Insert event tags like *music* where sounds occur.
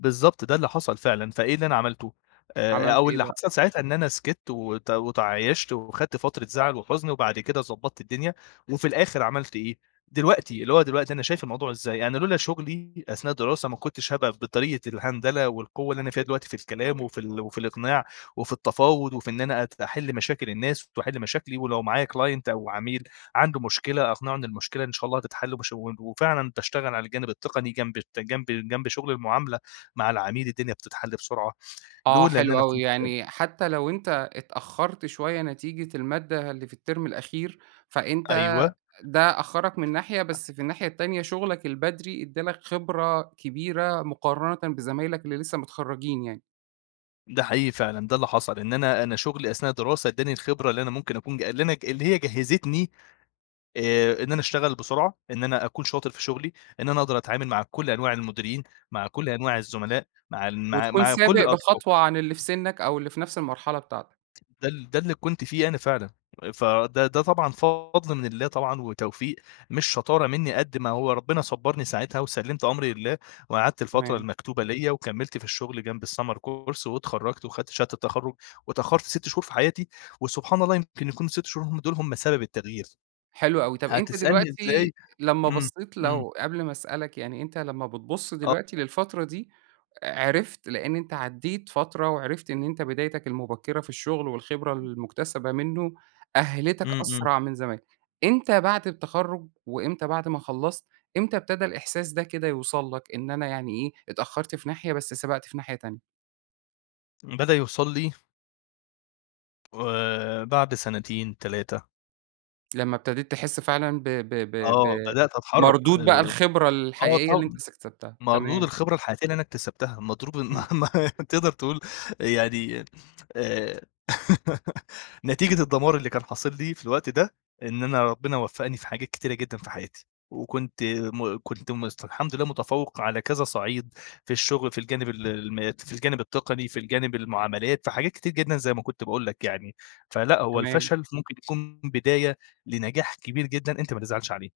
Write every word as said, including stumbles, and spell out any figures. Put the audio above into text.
بالضبط، ده اللي حصل فعلًا، فإيه اللي أنا عملته، آآ عملت أو إيه اللي بقى؟ حصل ساعتها إن أنا سكِتت وت وتعايشت وخدت فترة زعل وحزن وبعد كده ضبَّطت الدنيا، وفي الآخر عملت إيه، دلوقتي اللي هو دلوقتي أنا شايف الموضوع إزاي؟ أنا لولا شُغلي أثناء الدراسة ما كُنتش هابقى ف بطريقة الهندلة والقوة اللي أنا فيها دلوقتي، في الكلام وفي ال وفي الإقناع، وفي التفاوض وفي إن أنا أت أحل مشاكل الناس، ت وأحل مشاكلي، ولو معايا client أو عميل، عنده مشكلة أقنعه إن المشكلة إن شاء الله هتتحل، وباش و وفعلًا باشتغل على الجانب التقني جنب ت جنب جنب شُغل المعاملة، مع العميل الدنيا بتتحل بسرعة، آه لولا إن حلو أنا أوي، كنت يعني حتّى لو أنت اتأخّرت شوية نتيجة المادّة اللي في التيرم الأخير، فأنت أيوه. ده أخّرك من ناحية بس في الناحية التانية شُغلك البدري ادَّى لَك خبرة كبيرة مقارنةً بزمايلك اللي لسّه متخرجين يعني. ده حقيقي فعلًا، ده اللي حصل إن أنا أنا شُغلي أثناء الدراسة ادّاني الخبرة اللي أنا مُمكن أكون ج اللي أنا اللي هي جَهّزتني آآ إن أنا اشتغل بسرعة، إن أنا أكون شاطر في شُغلي، إن أنا أقدر أتعامل مع كلّ أنواع المديرين، مع كلّ أنواع الزملاء مع ن مع وتكون مع كلّ سابق الأطراف. بخطوة عن اللي في سنَّك، أو اللي في نفْس المرحلة بتاعتك. ده ال ده اللي كنت فيه أنا فعلًا، فده ده طبعًا فضل من الله طبعًا وتوفيق، مش شطارة منّي قد ما هو ربنا صبّرني ساعتها وسَلِّمت أمري لله، وقعدت الفترة تمام. المكتوبة ليَّ وكمِّلت في الشُغل جنب الSummer course واتخرّجت وخدت شهادة التخرّج، واتأخّرت سِت شهور في حياتي، وسبحان الله يمكن يكونوا السِت شهور هُم دُول هُم سبب التغيير، حلو أوي، طَب أنت هتسألني دلوقتي إزاي لمّا إمم، بَصّيت إمم. لو قبل ما أسألك يعني أنت لمّا بتبُص آه. دلوقتي للفترة دي، عرفت لإن أنت عدّيت فترة وعرفت إن أنت بدايتك المُبكّرة في الشغل والخبرة *unintelligible* المُكتسبة منه، أهّلِتك إمم، إمم. أسرع من زمان، إمتى بعد التخرُج، وإمتى بعد ما خلّصت، إمتى ابتدى الإحساس ده كده يوصل لَك؟ إن أنا يعني إيه، اتأخّرت في ناحية، بس سبقت في ناحية تانية. بدأ يوصل لي آآ، بعد سنتين تلاتة. لمّا ابتديت تحسّ فعلًا ب ب ب ب آه، بدأت أتحرّك مردود بقى آآ الخبرة آه الحقيقية اللي أنت طب اس اكسبتها، مردود تمام. الخبرة الحياتية اللي أنا اكتسبتها مضروب، إمم. ما ما تقدر تقول يعني آآ، *laughs* نتيجة الدمار اللي كان حاصل لي في الوقت ده، إن أنا ربنا وفّقني في حاجات كتيرة جدًا في حياتي، وكنت م كنت مست الحمد لله متفوّق على كذا صَعيد، في الشُغل، في الجانب ال المات في الجانب التقني، في الجانب المعاملات في حاجات كتير جدًا زي ما كُنت باقول لَك يعني، فلأ هو تمام. الفشل ف مُمكن يكون بداية لنجاح كبير جدًا أنت ما تزعلش عليه.